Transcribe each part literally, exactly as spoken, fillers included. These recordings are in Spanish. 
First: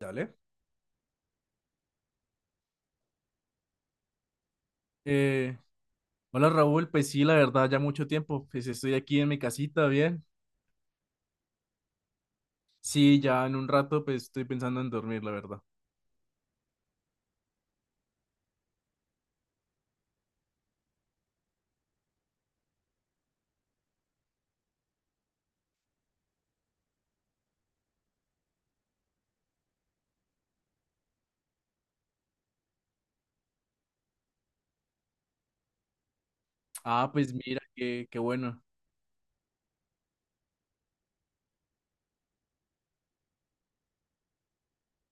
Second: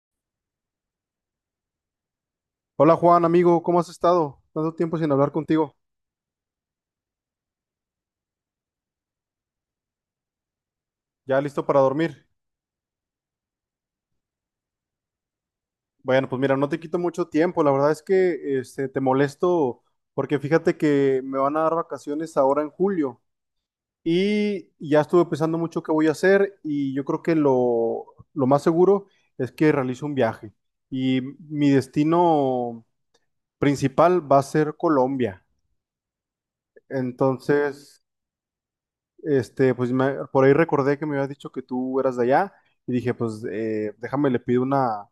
Dale. Hola Juan, amigo, ¿cómo has estado? Tanto tiempo sin hablar Eh, contigo. Hola Raúl, pues sí, la verdad, ya mucho tiempo, pues estoy aquí en mi casita, bien. ¿Ya listo para dormir? Sí, ya en un rato, pues estoy pensando en dormir, la verdad. Bueno, pues mira, no te quito mucho tiempo. La verdad es que este, te molesto porque fíjate que me van a dar vacaciones ahora en julio y ya estuve pensando mucho qué voy a hacer y yo creo que lo, lo más seguro es que realice un viaje y mi destino principal va a ser Colombia. Ah, pues mira, Entonces, qué, qué bueno. Este, pues me- por ahí recordé que me habías dicho que tú eras de allá y dije, pues eh, déjame, le pido una,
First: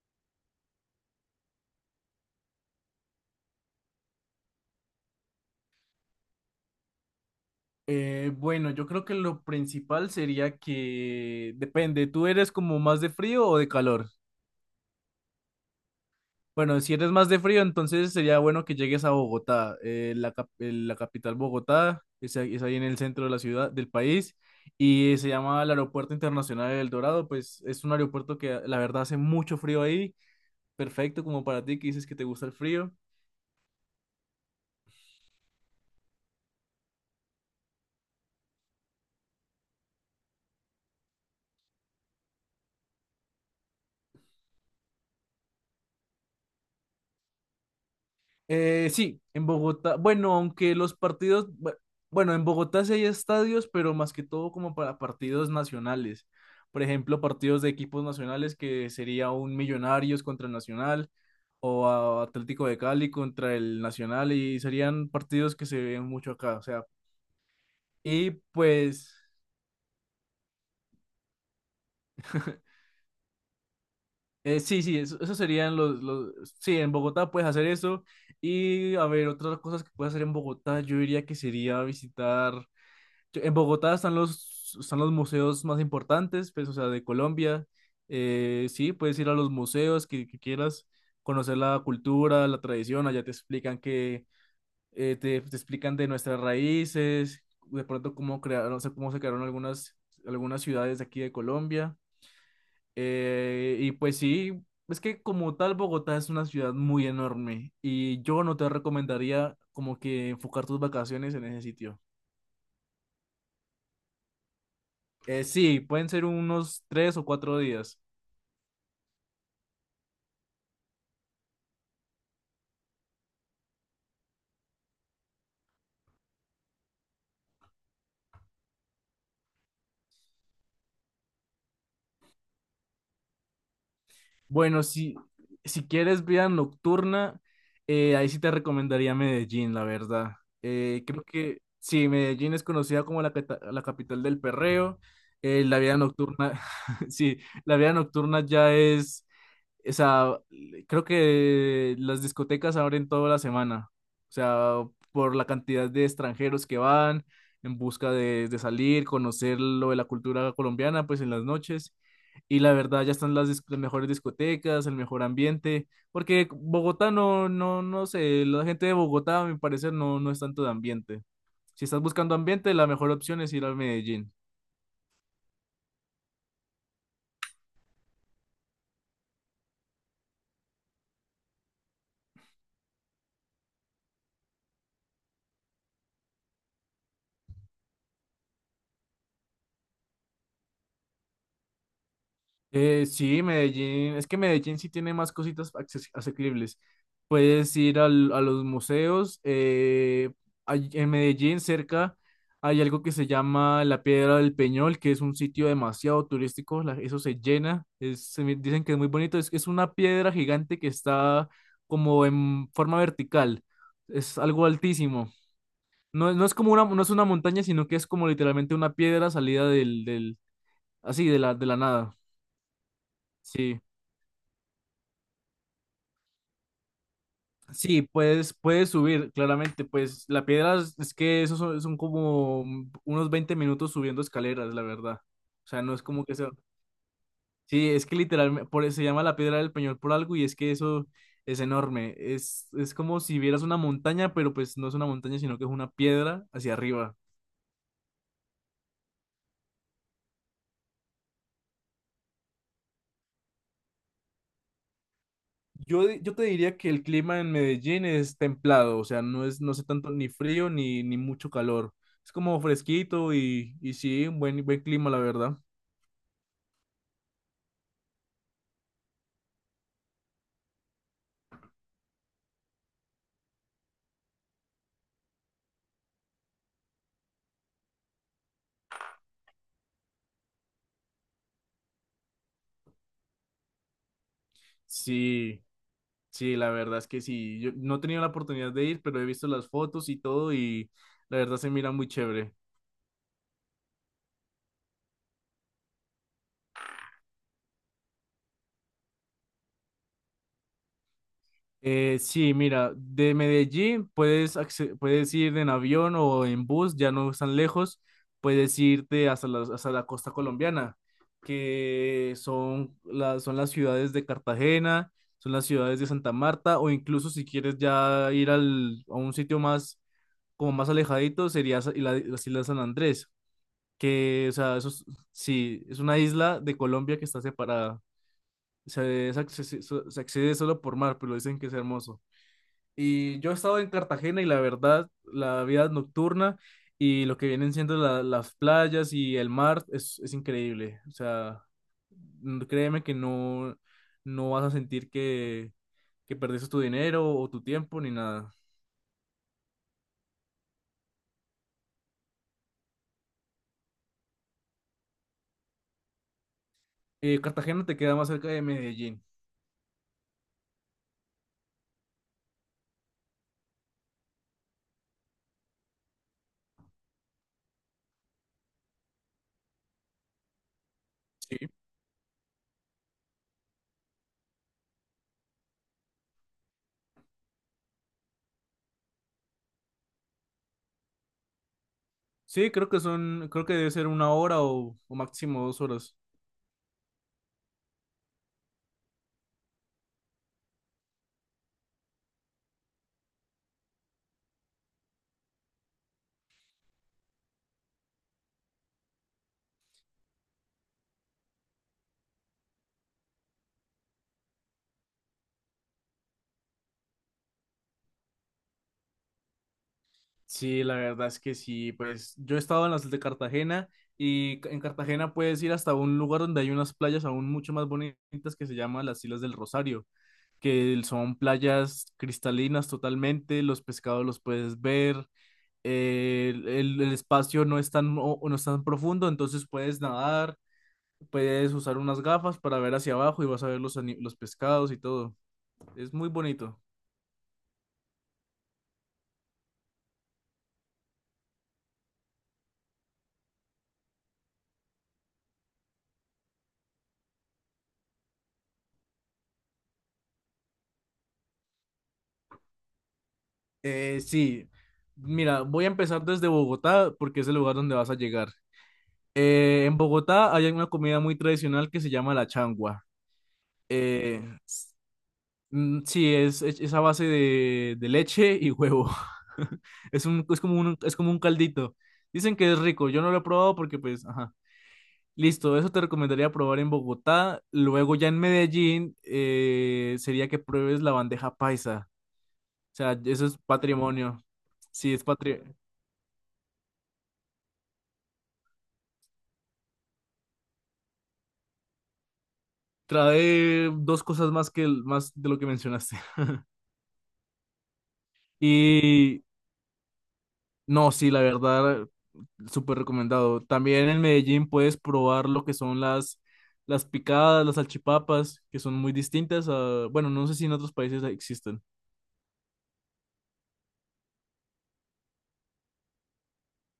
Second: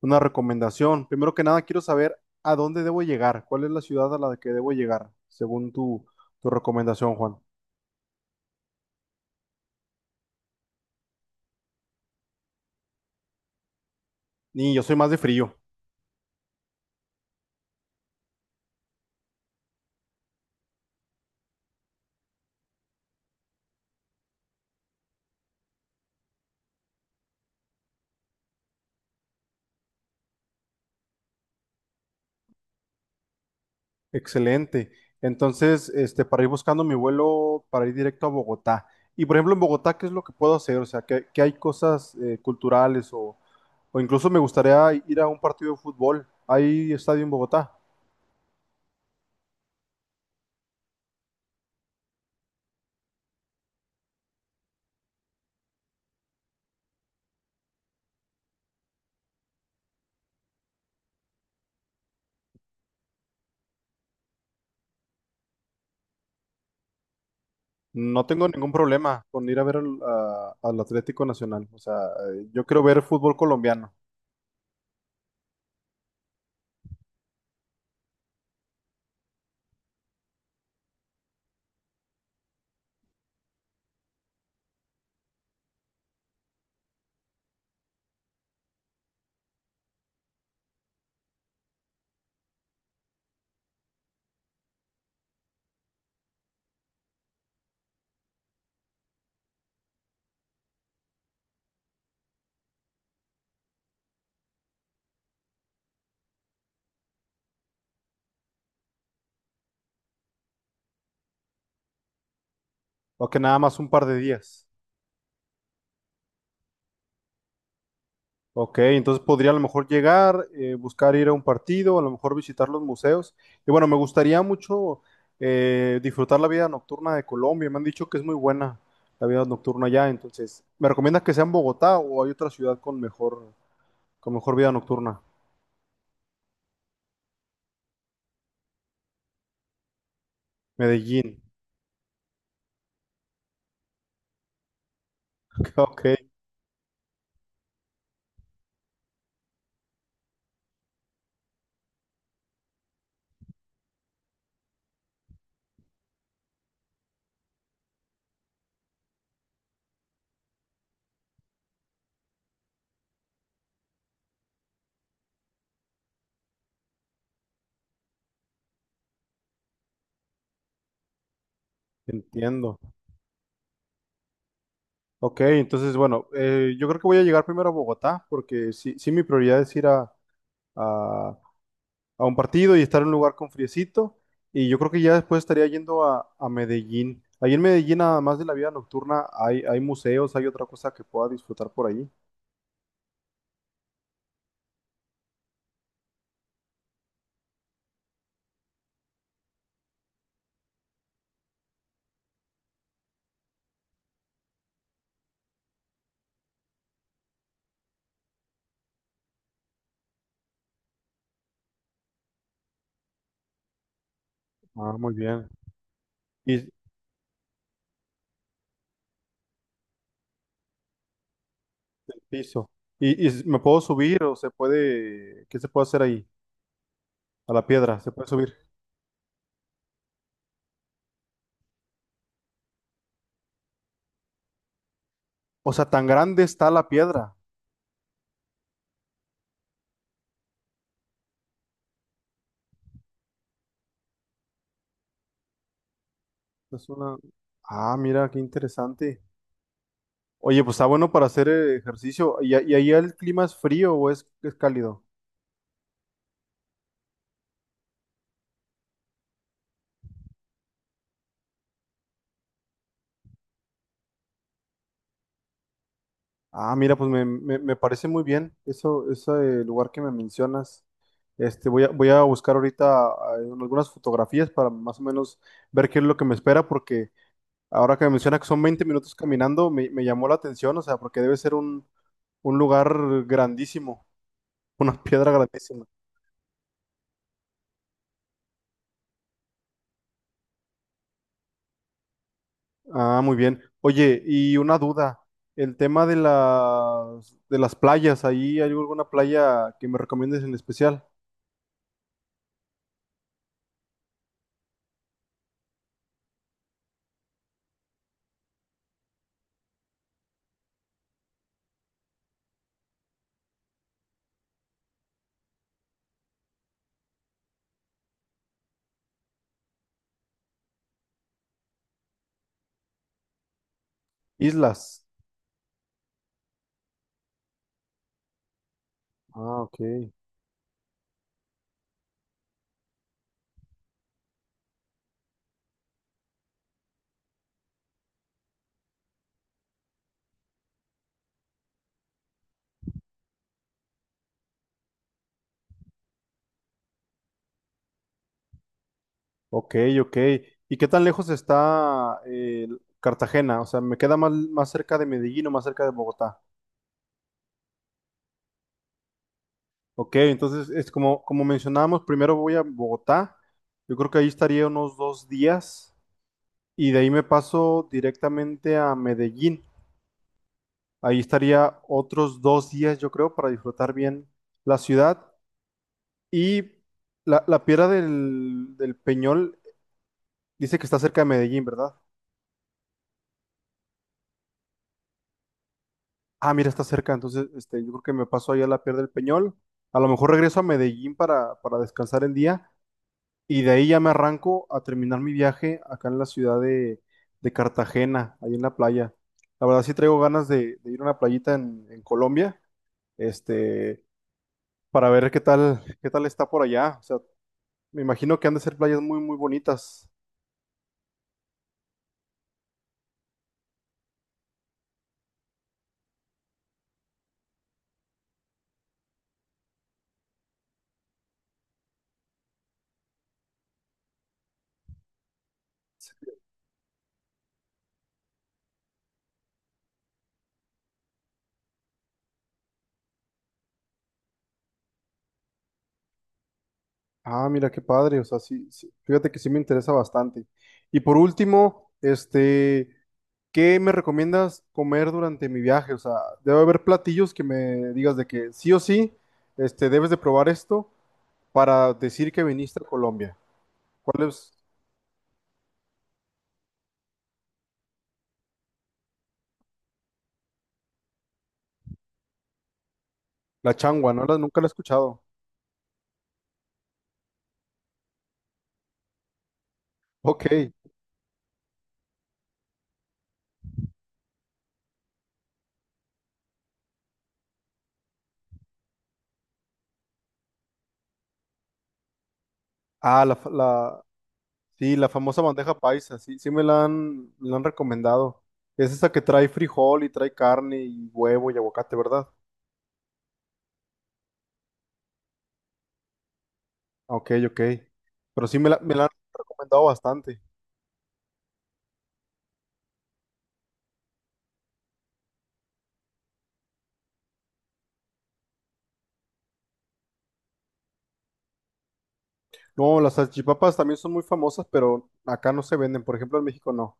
una recomendación. Primero que nada, quiero saber a dónde debo llegar, cuál es la ciudad a la que debo llegar, según tu, tu recomendación, Juan. Eh, bueno, yo creo que lo principal sería que depende, ¿tú eres como más de frío o de calor? Y yo soy más de frío. Bueno, si eres más de frío, entonces sería bueno que llegues a Bogotá, eh, la, cap- eh, la capital Bogotá, es, ahí es ahí en el centro de la ciudad, del país, y se llama el Aeropuerto Internacional del Dorado. Pues es un aeropuerto que la verdad hace mucho frío ahí, perfecto como para ti que dices que te gusta el frío. Excelente. Entonces, este, para ir buscando mi vuelo, para ir directo a Bogotá. Y por ejemplo, en Bogotá, ¿qué es lo que puedo hacer? O sea, ¿qué, qué hay cosas eh, culturales o, o incluso me gustaría ir a un partido de fútbol? ¿Hay estadio en Bogotá? Eh, sí, en Bogotá, bueno, aunque los partidos, bu- bueno, en Bogotá sí hay estadios, pero más que todo como para partidos nacionales. Por ejemplo, partidos de equipos nacionales que sería un Millonarios contra el Nacional o a- Atlético de Cali contra el Nacional, y serían partidos que se ven mucho acá, o sea, No y tengo ningún pues problema con ir a ver al, a- al Atlético Nacional. O sea, eh, yo quiero ver fútbol colombiano, eh, sí, sí, eso, eso serían los, los, sí, en Bogotá puedes hacer eso. Y a ver, otras cosas que puedes hacer en Bogotá, yo diría que sería visitar. En Bogotá están los, están los museos más importantes, pues, o sea, de Colombia. Eh, sí, puedes ir a los museos que, que quieras, conocer la cultura, la tradición, allá te explican que, eh, te, te explican de nuestras raíces, de pronto cómo crearon, o sea, cómo se crearon algunas, algunas ciudades de aquí de Colombia. Eh, y pues sí, es que como tal Bogotá es una ciudad muy enorme y yo no te recomendaría como que enfocar tus vacaciones en ese sitio. o que nada más un par de días. Eh, sí, pueden ser unos tres o cuatro días. Ok, entonces podría a lo mejor llegar, eh, buscar ir a un partido, a lo mejor visitar los museos. Y bueno, me gustaría mucho eh, disfrutar la vida nocturna de Colombia. Me han dicho que es muy buena la vida nocturna allá. Entonces, ¿me recomiendas que sea en Bogotá o hay otra ciudad con mejor, con mejor vida Bueno, si, nocturna? si quieres vida nocturna, eh, ahí sí te recomendaría Medellín, la verdad. Eh, creo Medellín. que sí, Medellín es conocida como la, cata- la capital del perreo. Eh, la vida Ok, nocturna, sí, la vida nocturna ya es. O sea, creo que las discotecas abren toda la semana. O sea, por la cantidad de extranjeros que van en busca de, de salir, conocer lo de la cultura colombiana, pues en las noches. Y la verdad, ya están las, dis- las mejores discotecas, el mejor ambiente, porque Bogotá no, no, no sé, la gente de Bogotá, a mi parecer, no, no es tanto de ambiente. Si estás buscando ambiente, entiendo. la mejor opción es ir a Medellín. Ok, entonces, bueno, eh, yo creo que voy a llegar primero a Bogotá, porque sí, sí mi prioridad es ir a, a- a un partido y estar en un lugar con friecito, y yo creo que ya después estaría yendo a, a Medellín. Ahí en Medellín, además de la vida nocturna, hay, hay museos, hay otra cosa que pueda disfrutar por ahí. Eh, sí, Medellín, es que Medellín sí tiene más cositas acces- asequibles. Puedes ir al- a los museos. Eh, hay- en Medellín, cerca, hay algo que se llama la Piedra del Peñol, que es un sitio demasiado turístico. La- eso se llena. Es- se me- dicen que es muy bonito. Es, es una piedra gigante que está como en forma vertical. Es algo Ah, muy altísimo. bien. No, no es Y como una, no es una montaña, sino que es como literalmente una piedra salida del, del, así, de la, de la nada. piso. ¿Y, y me puedo Sí. subir o se puede, qué se puede hacer ahí? A la piedra, Sí, se puede puedes, subir. puedes subir, claramente, pues la piedra es es que esos son, son como unos veinte minutos subiendo escaleras, la verdad. O O sea, sea, no es tan como que grande sea... está la piedra. Sí, es que literalmente, por eso se llama la piedra del Peñol por algo, y es que eso es enorme. Es, es como si vieras una montaña, pero pues no es una montaña, sino que es una piedra hacia Es una... arriba. Ah, mira, qué interesante. Oye, pues está bueno para hacer eh, ejercicio. ¿Y, a- y ahí el clima es frío o es, es cálido? Yo, di- yo te diría que el clima en Medellín es templado, o sea, no es, no hace tanto ni frío ni, ni mucho calor. Es como fresquito, y, y sí, un buen, buen clima, la verdad. Ah, mira, pues me, me- me parece muy bien eso, ese eh, lugar que me mencionas. Este, voy a, voy a buscar ahorita ah, algunas fotografías para más o menos ver qué es lo que me espera, porque ahora que me menciona que son veinte minutos caminando, me, me llamó la atención, o sea, porque debe ser un, un lugar grandísimo, una piedra Sí. grandísima. Sí, la verdad es que sí. Yo no he tenido la oportunidad de ir, pero he visto las fotos y todo, y la verdad se mira muy chévere. Ah, muy bien. Oye, y una duda, el tema de las de las playas, ¿ahí hay alguna playa que me recomiendes en especial? Eh, sí, mira, de Medellín puedes, acce- puedes ir en avión o en bus, ya no están lejos, puedes irte hasta la, hasta la costa colombiana, que son, las son las ciudades de Cartagena, son las ciudades de Santa Marta, o incluso si quieres ya ir al, a un sitio más, como más alejadito, sería sa- la, las Islas San Andrés. Que, o sea, eso es- Islas. sí, es una isla de Colombia que está separada. Se, es Ah, ok. accesi- so- Se accede solo por mar, pero dicen que es hermoso. Y yo he estado en Cartagena y la verdad, la vida nocturna y lo que vienen siendo la- las playas y el mar es, es increíble. O sea, n- créeme que no, no vas a sentir que, que perdiste tu dinero o tu tiempo ni nada. Ok, ok. ¿Y qué tan lejos está eh, Cartagena? O sea, ¿me queda más, más cerca de Medellín o más cerca de Bogotá? Eh, Cartagena te queda más cerca de Medellín. Ok, entonces es como, como mencionábamos, primero voy a Bogotá. Yo creo que ahí estaría unos dos días y de ahí me paso directamente a Medellín. Ahí Sí. estaría otros dos días, yo creo, para disfrutar bien la ciudad. Y la, la piedra del, del Peñol dice que está cerca de Medellín, ¿verdad? Sí, creo que son, creo que debe ser una hora o, o máximo dos horas. Ah, mira, está cerca. Entonces, este, yo creo que me paso ahí a la piedra del Peñol. A lo mejor regreso a Medellín para, para descansar el día. Y de ahí ya me arranco a terminar mi viaje acá en la ciudad de, de Cartagena, ahí en la playa. La verdad sí traigo ganas de, de ir a una playita en, en Colombia, este, para ver qué tal, qué tal está por allá. O sea, me imagino que han de ser playas muy, muy bonitas. Sí, la verdad es que sí, pues yo he estado en las de Cartagena y ca- en Cartagena puedes ir hasta un lugar donde hay unas playas aún mucho más bonitas que se llaman las Islas del Rosario, que son playas cristalinas totalmente, los pescados los puedes ver. Eh, el, el- el espacio no es tan, o- no es tan profundo, entonces puedes nadar, puedes usar unas gafas para ver hacia abajo, y vas a ver los, ani- los pescados y todo. Es muy bonito. Ah, mira qué padre. O sea, sí, sí, fíjate que sí me interesa bastante. Y por último, este, ¿qué me recomiendas comer durante mi viaje? O sea, debe haber platillos que me digas de que sí o sí, este, debes de probar esto para decir que viniste a Colombia. Eh, ¿Cuál es Sí, mira, voy a empezar desde Bogotá porque es el lugar donde vas a llegar. Eh, en Bogotá hay una comida muy tradicional que se llama la changua. la changua? No la, Eh, nunca la he escuchado. mm, sí, es, es, es a base de, de leche y huevo. Es un, es Ok. como un, es como un caldito. Dicen que es rico, yo no lo he probado porque pues, ajá. Listo, eso te recomendaría probar en Bogotá. Luego ya en Medellín, eh, sería que pruebes la bandeja paisa. O sea, Ah, la, eso fa- es la, patrimonio. Sí, la Sí, es famosa patrimonio. bandeja paisa, sí, sí me la han, la han recomendado. Es esa que trae frijol y trae carne y huevo y aguacate, ¿verdad? Trae dos cosas más que el- más de lo que mencionaste. Ah, ok, ok. Pero sí me la, me la han Y recomendado bastante. no, sí, la verdad, súper recomendado. También en Medellín puedes probar lo que son las, las picadas, las salchipapas, que son muy distintas a, bueno, no sé si en otros países existen. No, las salchipapas también son muy famosas, pero acá no se venden. Por ejemplo, en México no.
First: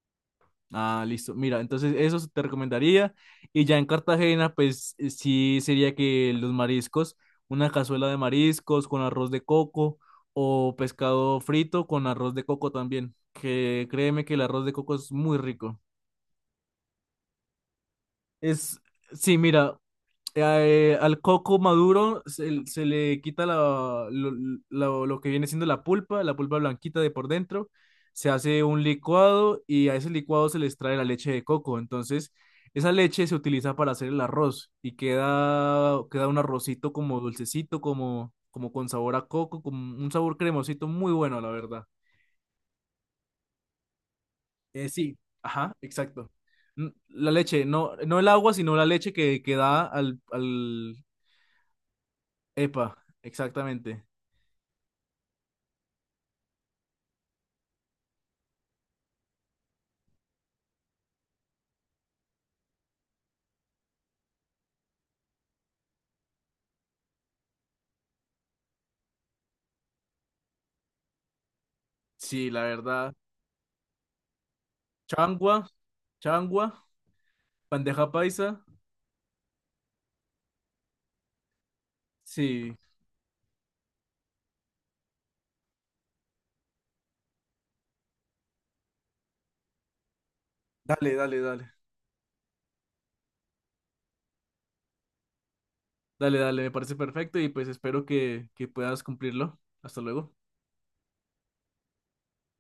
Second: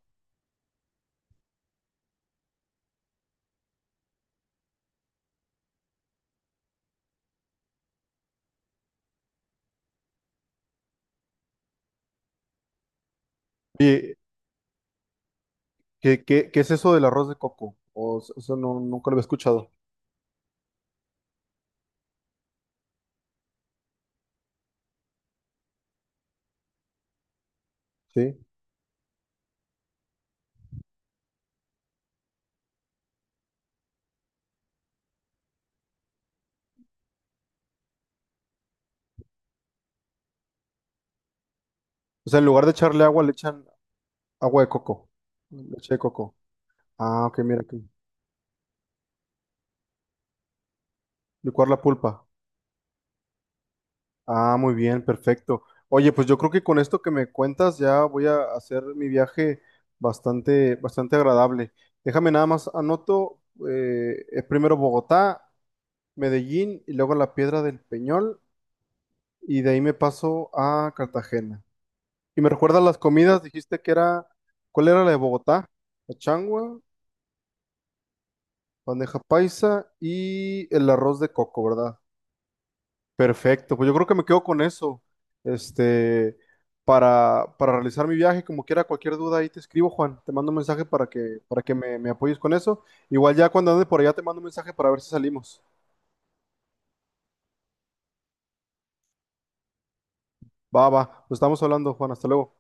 Ah, listo. Mira, entonces eso te recomendaría. Y ya en Cartagena, pues eh, sí, sería que los mariscos, una cazuela de mariscos con arroz de coco, o pescado frito con arroz de coco también, que Oye, créeme que el arroz de coco es muy rico. ¿qué, qué, qué es eso del arroz de coco? O, s- eso no, Es, nunca lo había sí, escuchado, mira, eh, al coco maduro se, se le quita la- lo, lo- lo que viene siendo la pulpa, la pulpa blanquita de por dentro, se ¿sí? hace un licuado y a ese licuado se le extrae la leche de coco. Entonces, esa leche se utiliza para hacer el arroz y queda, queda un arrocito como dulcecito, como, como con sabor a coco, con un sabor cremosito muy bueno, la verdad. O sea, en lugar de echarle agua, le echan agua de Eh, coco, Sí, ajá, leche de exacto. coco. N- Ah, La ok, mira leche, aquí. no, no el agua, sino la leche que, que da al, al... Licuar la pulpa. Epa, exactamente. Ah, muy bien, perfecto. Oye, pues yo creo que con esto que me cuentas ya voy a hacer mi viaje bastante, bastante agradable. Déjame nada más anoto eh, eh, primero Bogotá, Medellín y luego la Piedra del Peñol y de ahí me paso a Cartagena. Y me Sí, la recuerdas las verdad. comidas, dijiste que era, ¿cuál era la de Changua, Bogotá? La changua, changua, bandeja paisa. bandeja paisa y el arroz de coco, ¿verdad? Sí, Perfecto, pues yo creo que me quedo con eso. Este, para, para realizar mi viaje, como quiera, cualquier duda ahí te escribo, Juan. Te mando un mensaje para dale, que, dale, para dale. que me, me apoyes con eso. Igual ya cuando ande por allá te mando un mensaje para ver si salimos. Dale, dale, me parece perfecto y pues espero que, que puedas cumplirlo. Hasta luego. Va, va, nos estamos hablando, Juan. Hasta luego.